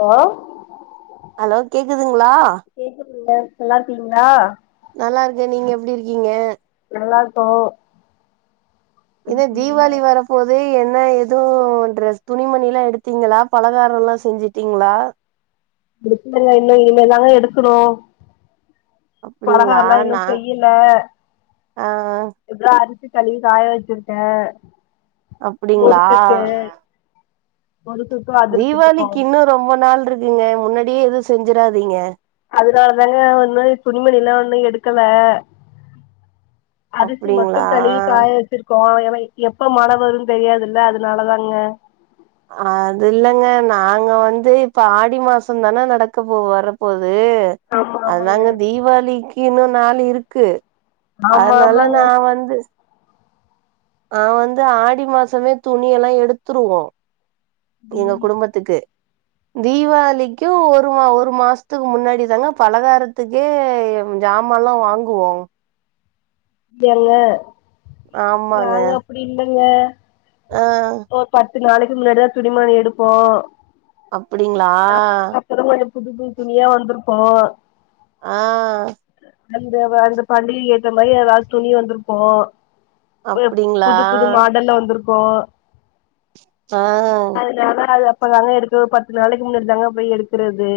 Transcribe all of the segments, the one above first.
Hello hello கேக்குதுங்களா கேக்குதுங்க நல்லா இருக்கீங்களா நல்லா இருக்கேன் நீங்க எப்படி இருக்கீங்க நல்லா இருப்போம் இனி தீவாளி வரப் இப்போதே என்ன ஏதவு ட்ரெஸ் துணிமணி எல்லா எடுத்தீங்களா பலகாரோல்லா செஞ்சுட்டீங்களா விடிச்சங்க இன்னு இனிமேதாங்க எடுக்கணு அப்டிங்களா பலகாரல்லா இன்னு நா செய்யல ஆ இப்பதா அரிசி களுவி காய வச்சிருக்கே அப்டிங்களா முருகுக்க முருகுக்கு அதி தீபாவளிக்கு இன்னு ரொம்ப நாள் இருக்குங்க முன்னாடியே எது செஞ்சிராதீங்க அதுனாலதாங்க ஒன்னு துணிமணி எல்லா ஒன்னு எடுக்கல அரிசி மட்டு அப்டிங்களா கழுவி காய வச்சிருக்கோ ஏன்னா எப்ப மழை வரு தெரியாதுல்ல அதுனால தாங்க அது இல்லங்க நாங்க வந்து இப்ப ஆடி மாசோ தான நடக்க போ வரப்போது ஆமா ஆமாங்க அதாங்கங்க தீபாளிக்கு இன்னு நாள் இருக்கு ஆமா அதுனால ஆமாங்க நா வந்து நா வந்து ஆடி மாசமே துணி எல்லா எடுத்துருவோ டி எங்க குடும்பத்துக்கு [inaudible] தீபாவளிக்கு ஒரு ஒரு மாசத்துக்கு முன்னாடி தாங்க பலகாரத்துக்கே ஜாமான்லா வாங்குவோ எல்ல ஆமாங்க நாங்க அப்டி இல்லங்க ஆ ஒரு பத்து நாளைக்கு முன்னாடிதா துணிமணி எடுப்போ அப்டிங்களா அப்பதா கொஞ்சோ புது புது துணியா வந்திருக்கு ஆ அந்த அந்த பண்டிகை ஏத்த மாதிரி எதாவது துணி வந்திருக்கு அப்டிங்களா புது புது மாடல்ல வந்துருக்கு ஆ இப்போ அதுனால இப்பதாங்க எடுக்க பத்து நாளைக்கு முன்னேடி தாங்க போய் எடுக்கிறது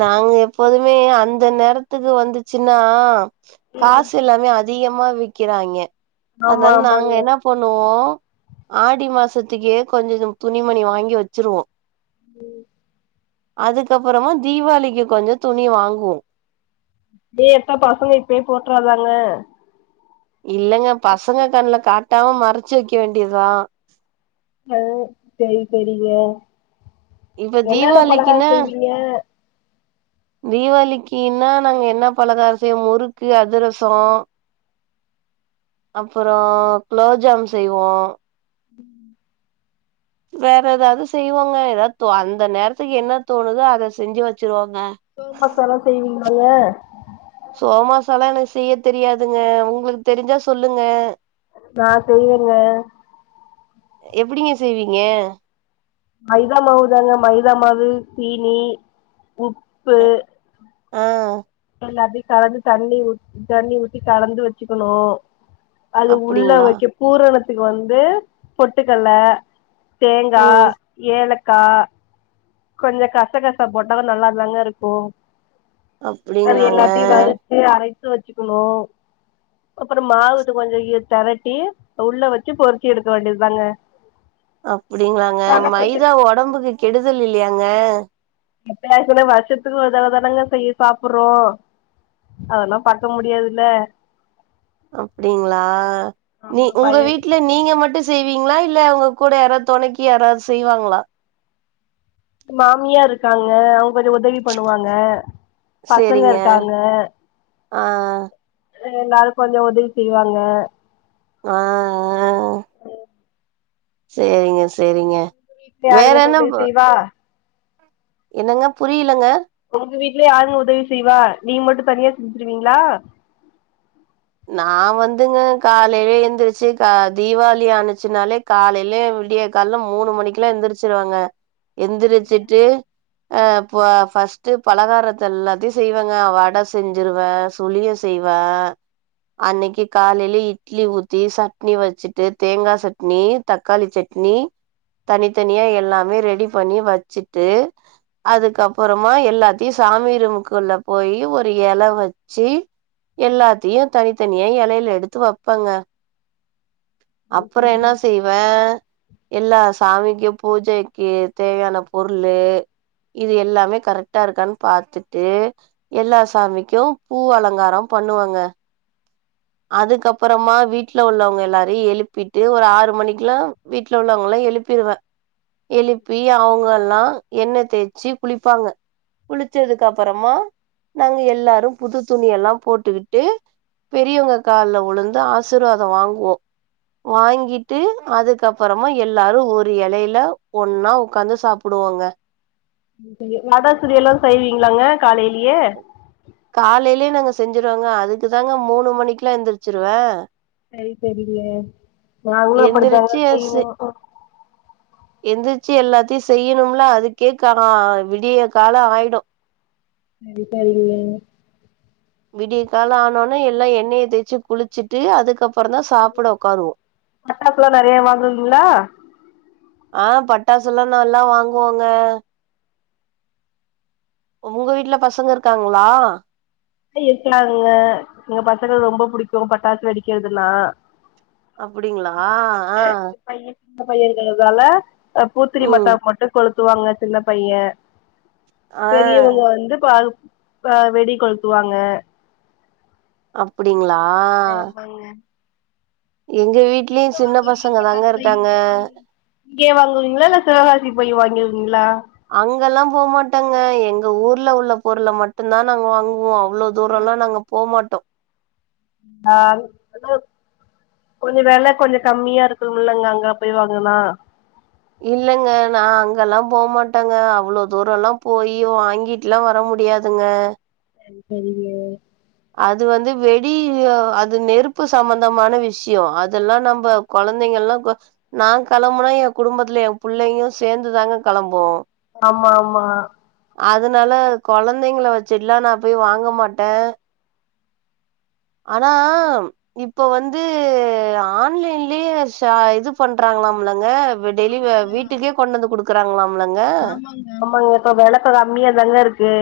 நாங்க எப்போதுமே அந்த நேரத்துக்கு வந்துச்சின்னா ம் காசு எல்லாமே அதிகமா விக்கிறாங்கே ஆமா அதுனால நாங்க ஆமாங்க என்ன பொண்ணுவோ ஆடி மாசத்துக்கே கொஞ்சோ துணிமணி வாங்கி வச்சிருவோ உ அதுக்கு அப்றோமா தீபாவளிக் கொஞ்சோ துணி வாங்குவோ ஏ எப்ப பசங்க இப்பயே போட்றாதாங்க இல்லங்க பசங்க கண்ணுல காட்டாம மறச்சு வக்க வேண்டியதுதா அ சேரி சேரிங்க இப்ப என்னன்ன பலகார தீபாவளிக்குன்னா செய்வீங்க தீபாளிக்குன்னா நாங்க என்ன பலகாரோ செய்வோ முறுக்கு அதிரசோ அப்புறோ குளோஜாமு செய்வோ உ வேற ஏதாவது செய்வோங்க ஏதாவது அந்த நேரத்துக்கு என்ன தோணுதோ அத செஞ்சு வச்சிருவோங்க சோமஸ்லா செய்வீங்களாங்க சோமஸ் எல்லா எனக்கு செய்ய தெரியாதுங்க உங்களுக்கு தெரிஞ்சா சொல்லுங்க நா செய்வங்க எப்டிங்க செய்வீங்க மைதா மாவு தாங்க மைதா மாவு ஜினி உப்பு அ ஆ எல்லாத்தையு கலந்து தண்ணி தண்ணி ஊத்தி கலந்து வச்சுக்கணு அது உள்ள அப்டிங்களா வைக்க பூரணத்துக்கு வந்து பொட்டுக்கல்ல தேங்கா ம் ஏலக்கா கொஞ்ச கசகசா போட்ட நல்லாதாங்க இருக்கு அது அப்டிங்களாங்க எல்லாத்தையு வறுச்சு அரைச்சு வச்சுக்கணு அப்பற மாவுட்டு கொஞ்ச திரட்டி உள்ள வச்சி பொறிச்சி எடுக்க வேண்டியதுதாங்க அப்டிங்களாங்க ஆனா கொஞ்சோ மைதா ஒடம்புக்கு கெடுதல் இல்லையாங்க எப்பயாச்சுன வருஷத்துக்கு ஒரு தடவ தானங்க செய்ய சாப்புட்றோ அதல்லா பக்க முடியாதுல்ல அப்டிங்ளா நீ ஆமா உங்க பைய வீட்ல வீட்ல நீங்க மட்டு செய்வீங்ளா இல்ல உங்க கூட யாராவது தொணக்கி யாராவது செய்வாங்ளா மாமியார் இருக்காங்க அவுங்க கொஞ்ச உதவி பண்ணுவாங்க பசங்க சேரிங்க இருக்காங்க ஆ எல்லாரு கொஞ்ச உதவி செய்வாங்க ஆ ஆ சேரிங்க சேரிங்க விட்ல வேற யாருங்க இந்த என்ன உதவி ப செய்வா என்னங்க புரிலங்க உங்க வீட்ல யாருங்க உதவி செய்வா நீங்க மட்டு தனியா செஞ்சுருவீங்ளா நா வந்துங்க காலையில எந்துறிச்சி கா தீபாவளி ஆனுச்சினாலே காலைல விடிய கால்ல மூணு மணிக்கு எல்லா எந்திரிச்சிருவங்க எந்திரிச்சிட்டு ஆ ஃபர்ஸ்ட்டு பலகாரத்த எல்லாத்தையு செய்வங்க வட செஞ்சிருவ துளிய செய்வா அன்னைக்கு காலைல இட்லி ஊத்தி சட்னி வச்சுட்டு தேங்கா சட்னி தக்காளி சட்னி தனித்தனியா எல்லாமே ரெடி பண்ணி வச்சுட்டு அதுக்கப்பறமா எல்லாத்தையு சாமி ரூமுக்குள்ள போயி ஒரு இல வச்சு எல்லாத்தையு தனித்தனியா இலைல எடுத்து வப்பங்க அப்புற என்ன செய் வ எல்லா சாமிக்கு பூஜைக்கு தேவயான பொருளு இது எல்லாமே கரெக்டா இருக்கான்னு பாத்துட்டு எல்லா சாமிக்கு பூ அலங்காரம் பண்ணுவங்க அதுக்கப்பறமா வீட்ல உள்ளவங்க எல்லாரையு எழுப்பிட்டு ஒரு ஆறு மணிக்குலா வீட்ல உள்ளவங்கல்லா எழுப்பிருவ எழுப்பி அவங்கெல்லா எண்ணெ தேச்சு குளிப்பாங்க குளிச்சதுக்கு அப்பறமா நாங்க எல்லாரு புது துணி எல்லா போட்டுக்கிட்டு பெரியவுங்க கால்ல விழுந்து ஆசிர்வாதம் வாங்குவோ வாங்கிட்டு அதுக்கப்பறமா எல்லாரு ஒரு இலைல ஒன்னா உக்காந்து சாப்புடுவோங்க வட சுழிய எல்லா செய்வீங்களாங்க காலையிலையே காலைலே நாங்க செஞ்சருவோங்க அதுக்கு தாங்க மூணு மணிக்குலா எந்திரிச்சிருவ செரி தெரிலே நாங்களு அப்டித்தாங்க எந்திரிச்சு செய்வோ [inaudible] எந்திரிச்சி எல்லாத்தையு செய்யணும்ல அதுக்கே கா விடிய காலம் ஆயிடு அலிப்பா இல்லையே விடிய கால ஆனோவுன்னே எல்லா எண்ணெயை தேய்ச்சி குளிச்சிட்டு அதுக்கப் அப்பறந்தா சாப்புட உக்காருவோ பட்டாசுலா நெறைய வாங்குவீங்களா ஆ பட்டாசுலா நல்லா வாங்குவோங்க உங்க வீட்ல பசங்க இருக்காங்ளா எ இருக்குனாங்க எங்க பசங்களு ரொம்ப புடிக்கு பட்டாசு வெடிக்கிறதுனா அப்டிங்ளா ஆ பைய சின்ன பையங்கரதால அ பூத்திரி ம் மத்தாப்பு மட்டு கொளுத்துவாங்க சின்ன பைய ஆ பெரியவுங்க வந்து பால் அ வெடி கொளுத்துவாங்க அப்டிங்ளா ஆமாங்க எங்க எங்க வீட்லயு சின்ன வாங்குவீங்க பசங்க தாங்க இருக்காங்க இங்கே வாங்குவீங்களா இல்ல சிவகாசி போய் வாங்குவீங்களா அங்கலா போமாட்டங்க எங்க ஊர்ல உள்ள பொருள மட்டுந்தா நாங்க வாங்குவோ அவ்ளோ தூரலா நாங்க போமாட்டோ ஆன் அ கொஞ்ச வெல கொஞ்ச கம்மியா இருக்குமுலங்க அங்க போய் வாங்குனா இல்லங்க நா அங்கலா போமாட்டேங்க அவ்ளோ தூரலா போயி வாங்கி ட்டுலா வர முடியாதுங்க தெரி தெரியு அது வந்து வெடி அது நெருப்பு சம்மந்தமான விஷ்யோ அதெல்லா நம்ப கொழந்தைங்கள்லா இப்ப நா கெளம்புனா எ குடும்பத்துல எ புள்ளையு சேந்துதாங்க கெளம்பு ஆமா ஆமா அதுனால கொழந்தைங்கள வச்சிட்லா நா போய் வாங்க மாட்டே ஆனா இப்ப வந்து ஆன்லைன்லே ஷா இது பண்றாங்ளாம்லங்க இப்ப டெய்லி வ ஆமாங்க வீட்டுக்கே கொண்டு வந்து குடுக்குறாங்களாம்லங்க ஆமாங்க இப்ப வெளக்க கம்மியா தாங்க இருக்கு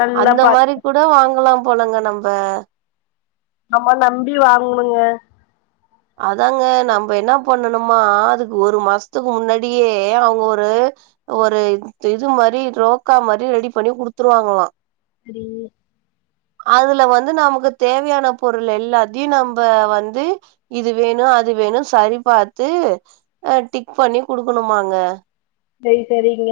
நல்லா அந்த பாத் மாரி கூட வாங்கலா போலங்க நம்ப ஆமா நம்பி வாங்கணுங்க அதாங்க நம்ப என்ன பண்ணணுமா அதுக்கு ஒரு மாசத்துக்கு முன்னாடியே அவங்க ஒரு ஒரு இது மாரி ரோக்கா மாரி ரெடி பண்ணி குடுத்துருவாங்களா சரி அதுல வந்து நமக்கு தேவையான பொருள் எல்லாத்தையு நம்ப வந்து இது வேணு அது வேணு சரி பாத்து அ டிக் பண்ணி குடுக்கணுமாங்க செரி செரிங்க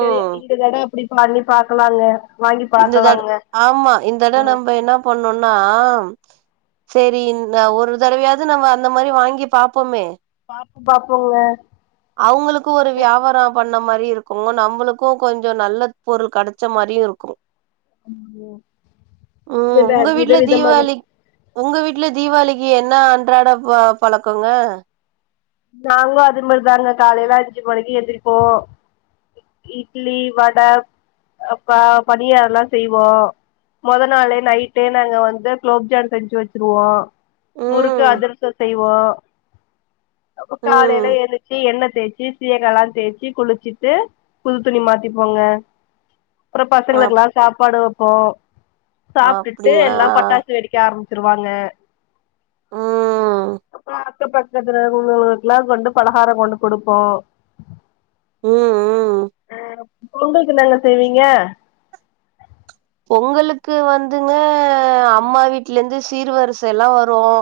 செரி இந்த தடவ அப்டி பாண்ணி பாக்கலாங்க வாங்கி இந்த தட பாக்கலாங்க ஆமா இந்த தடவ ம் நம்ப என்ன பண்ணுன்னா சேரி இந்த ஒரு தடவையாது நம்ம அந்த மாரி வாங்கி பாப்போமே பாப்போ பாப்போங்க அவ்ங்களுக்கு ஒரு வியாபார பண்ண மாரி இருக்குங்க நம்மளுக்கு கொஞ்ச நல்லத் பொருள் கெடச்ச மாரியு இருக்கு ம் வித உங்க வித வீட்ல விதமாக தீபாவளி உங்க வீட்ல தீவாளிக்கு என்ன அன்றாட ப பழக்கங்க நாங்களு அதே மாரிதாங்க காலைல அஞ்சு மணிக்கு எந்திரிப்போ இட்டிலி வட அ ப பனியாரலா செய்வோ மொத நாளே நைட்டே நாங்க வந்து குளோப்ஜான் செஞ்சு வெச்சிருவோ முறுக்கு ம் அதிரச செய்வோ அப்ப காலைல ம் ஏன்ச்சு எண்ண தேச்சு சீயகலாம் தேய்ச்சு குளிச்சிட்டு புது துணி மாத்திப்போங்க அப்பறம் அப் பசங்களுக்குலாம் சாப்பாடு வைப்போம் சாப்ட்டுட்டு அப்டிங்களா எல்லா பட்டாசு வெடிக்க ஆரம் ச்சிருவாங்க ம் அப்றோ அக்கம் பக்கத்துல உள்ளவ்களுக்கெல்லா கொண்டு பலகாரம் கொண்டு குடுப்போ ம் ம் ஆ பொங்கள்க்கு என்னங்க செய்வீங்க பொங்கலுக்கு வந்துங்க அம்மா வீட்ல இருந்து சீர்வரிசை எல்லாம் வரும்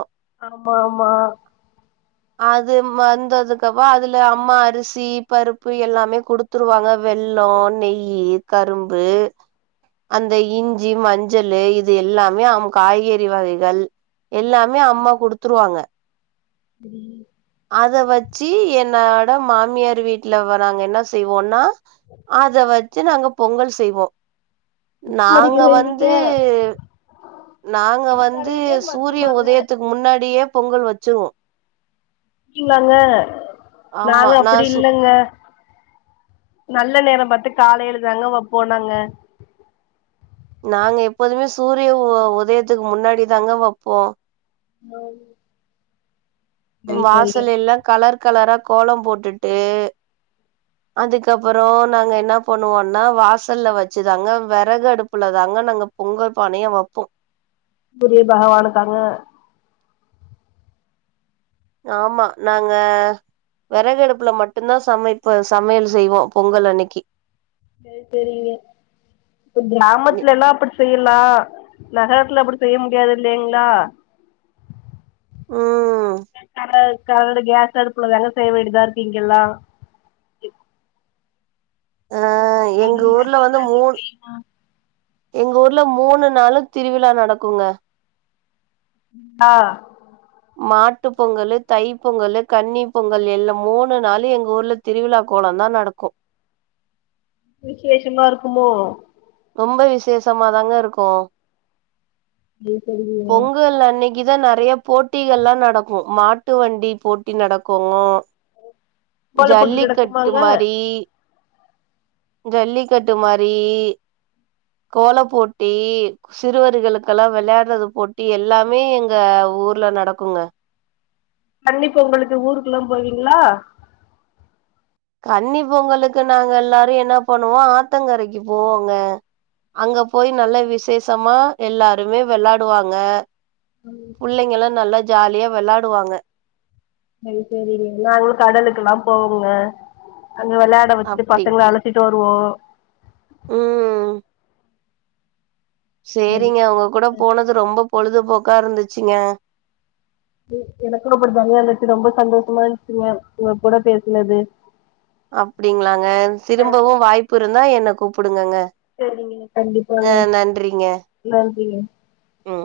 ஆமா ஆமா அது வந்ததுக்கப்ப அதுல அம்மா அரிசி பருப்பு எல்லாமே குடுத் த்துருவாங்க வெள்ளம் நெய் கரும்பு அந்த இஞ்சி மஞ்சள் இது எல்லாமே அ காய்கறி வகைகள் எல்லாமே அம்மா குடுத்துருவாங்க புரில அத வச்சு என்னோட மாமியார் வீட்ல வராங்க என்ன செய்வோம்ன்னா அத வச்சு நாங்க பொங்கல் செய்வோம் நாங்க மடிக்கு செய்வீங்க வந்து நாங்க விடிய வந்து காலையிலயா சூரிய மதியமாங்க உதயத்துக்கு முன்னாடியே பொங்கல் வச்சிருவோம் அப்டிங்களாங்க ஆமா நாங்க நா அப்டி சு இல்லங்க நல்ல நேரம் பாத்து காலைல தாங்க வைப்போம் நாங்க நாங்க எப்போதுமே சூரிய உதயத்துக்கு முன்னாடி தாங்க வப்போம் மய் வாசல் எல்லாம் கலர் கலரா கோலம் போட்டுட்டு அதுக்கப்புறம் நாங்க என்ன பண்ணுவோன்னா வாசல்ல வச்சுதாங்க வெறகு அடுப்புல தாங்க நாங்க பொங்க பானையே வப்போம் சூரிய பகவானுக்காக ஆமா நாங்க விறகடுப்புல மட்டும்தான் சமைப்ப சமையல் செய்வோம் பொங்கல் அன்னிக்கு சரி சரிங்க இப் நி கிராமத்லல்லாம் அப்டி செய்யலாம் நகரத்துல அப்டி செய்ய முடியாது இல்லைங்களா ம் அ கரண்ட் கேஸ் அடுப்பு தாங்க செய்ய வேண்டியதா இருக்கு இங்கல்லாம் ஆ அது மாட்டி தாங்க செய்வோம் எங்க ஊர்ல மூணு நாளும் திருவிழா நடக்குங்க ஆ மாட்டு பொங்கலு தை பொங்கலு கன்னி பொங்கல் எல்லாம் மூணு நாளு எங்க ஊர்ல திருவிழா கோலம் தான் நடக்கும் விசேஷமா இருக்குமோ ரொம்ப விசேஷமாதாங்க இருக்கும் சரி சரிங்க பொங்கல் அன்னிக் கிதா நறைய போட்டிகள்லாம் நடக்கும் மாட்டு வண்டி போட்டி நடக்கும் கோல போட்டி ஜல்லிக்கட்டு நடக்குமாங்க மாரி ஜல்லிக்கட்டு மாரி கோலப் போட்டி சிறுவர்களுக்கெல்லாம் விளையாடுறது போட்டி எல்லாமே எங்க ஊர்ல நடக்குங்க கன்னிப் பொங்களுக்கு ஊருக்கு எல்லா போவீங்ளா கன்னி பொங்கலுக்கு நாங்க எல்லாரு என்ன பண்ணுவோ ஆத்தங்கரைக்கு போவோங்க அங்க போய் நல்லா விசேஷமா எல்லாருமே வெளாடுவாங்க புள்ளைங்க எல்லா நல்லா ஜாலியா வெளாடுவாங்க சேரி சேரி நாங்களு கடலுக்குல்லா போவோங்க அங்க வெளையாட வெச்சுட்டு அப்டி பசங்க அல சுத்திட்டு வருவோ ம் சரி சேரிங்க சரிங்க. உங்க கூட போனது ரொம்ப பொழுதுபோக்கா இருந்துச்சுங்க எனக்கு அப்டிதாங்க இருந்துச்சு ரொம்ப சந்தோஷமா இருந்துச்சுங்க உங்க கூட பேசுனது அப்படிங்களாங்க திரும்பவும் வாய்ப்பு இருந்தா என்ன கூப்புடுங்கங்க சேரிங்க கண்டிப்பா அ நன்றிங்க நன்றிங்க ம்